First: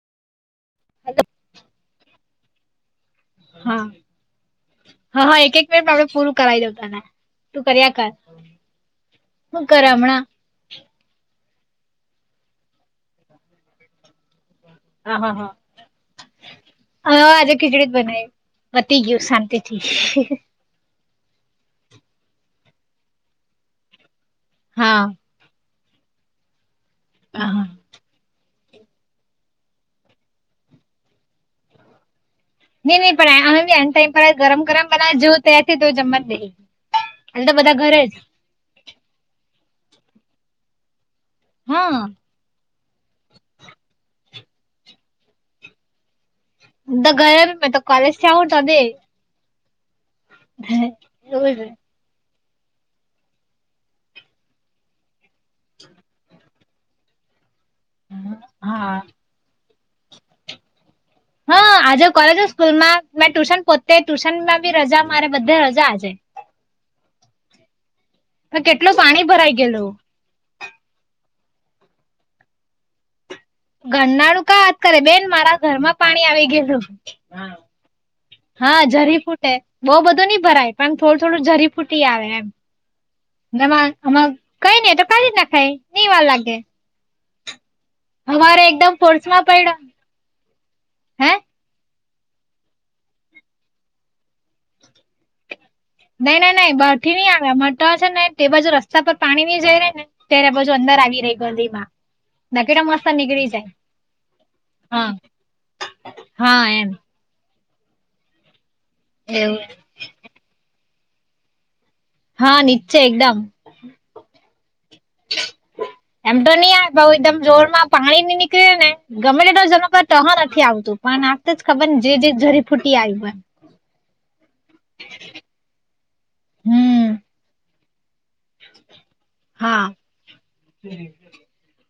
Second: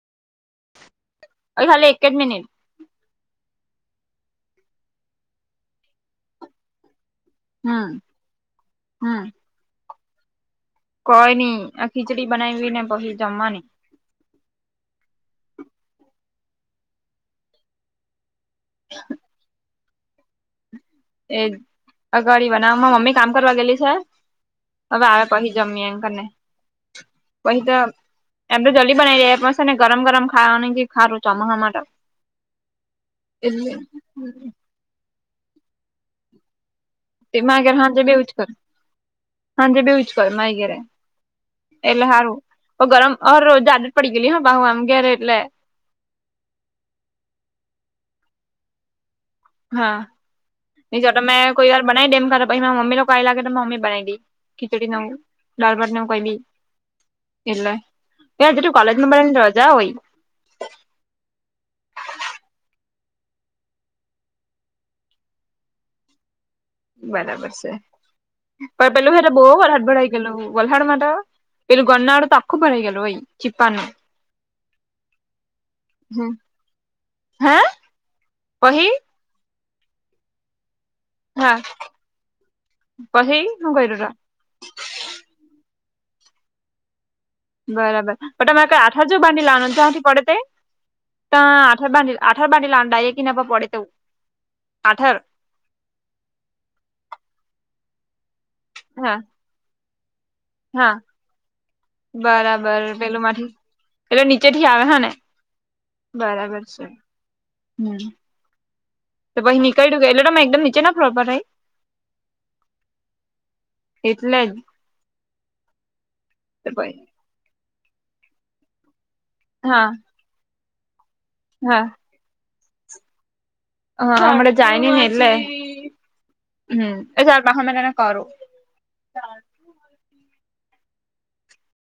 Hello [unintelligible] ખાલી એક જ મિનટ હા. હા, હા એક-એક મિનિટ મારું પૂરું કરાવી દઉં તને. તું કર્યા હમ કર. હમ હું કરે હમણા? કોઈ નઈ, આ ખીચડી બનાવીવી ને પહી જમવાની. હા, હા, હા. હા આજે ખીચડી જ બનાવી, પતી ગયું શાંતિ થી. [inaudible] એજ અગળવા નારા મમ્મી કામ કરવા ગેલી છે હા હવે આવે પહી જમીએ ક ને પહી હા તો એમ તો જલ્દી બનાવી દે એ પલ્સ ને ગરમ ગરમ ખાવાની ખારું ચોમાસા માટે નઈ નહીં પણ અમે એટલે બી એન્ડ ટાઈમ પર જ ગરમ ગરમ બનાવા જોવ તયારથી તો જમવા જ દઈ હાલ તી તો માગે બધા ઘરે હાજે બી એવુ જ કરું હાજે બી એવુ જ કરું [unintelligible] હા એટલે સારું ગરમ હરોજ દ જ પડી ગયેલી હા બાહુ આમ ઘેે એટલે તો ઘરે તો કોલેજ છે ઉઠો દ હા ને જો તમે કોઈ વાાર બનાવી દે એમર પછી મા મમી લોકો કઈ લાગે તો મમ્મી બનાઈ દઈ ખીચડી નું લરબટને કી એટલે એજ તું હા કોલેજ માં પડે રજા હોય હા આજે કોલેજ હો સ્કૂલમાં મે ટ્યુશન પોતે ટ્યુશનમાં બી રજા મારે બધે રજા આજે બરાબર છે પણ કેટલું પેલું હ પાણી તો ભરાઈ બહ વાર ગયેલું હાથભળઈ ગ વલહાડ તો પેલું ગનાડ તો આખું ભરાઈ ગલું હોઈ ઘરનારું કા વાત કરે બેન મારા ઘરમાં પાણી હમ આવી ગયેલું હે હા પહી જરી ફૂટેે બઉ બધું નહી ભરાય પણ થોડું થોડું હા જરી ફૂટી આવે પહી હું એમમાં કર્યું તા આમાં કઈ નને તો કાઢી નાખાય નહીઈ વાર લાગે બરાબર પ હવારે તમામેરે કઈ એકદમ આઠવાજો ફોર્સમાં ભાડી લન પડ્યો તથી પડે તે હે ત આઠાર બાંધ આઠાર બાંધલા અ ડાય નવ પડે તું આઠાર નઈ ના નઈં બેઠી નઈં આવ્યા મટા છે ન તે બાજુ રસ્તા પર હા પાણી નહી જાય રે ને ત્યારે પછુ હા અંદર આવી રહી ગંધીમાં ના કેટ મસ્ત નીકળી જાય એેલે નીચે થી આવે હા ને બરાબર હા છે એમ હમ તો પછ એવું નીકળી કે એટલે તો એકદમ નીચે ના ફ્લો પરરાઈ હા નિચચ એકદમ એટલે જ એમ તો નહી આવેય ભઉ એકદમ જોરમાં પાણી ની નીકળે ને ગમે તે તો હા જનોક ત નથી આવતું પણ આખતા જ હા ખબર ને જે જે જરી ફૂટી આવ્યું હો હા અ જાય ન નલે હમ હ એ સાર પાખા મને કરો હા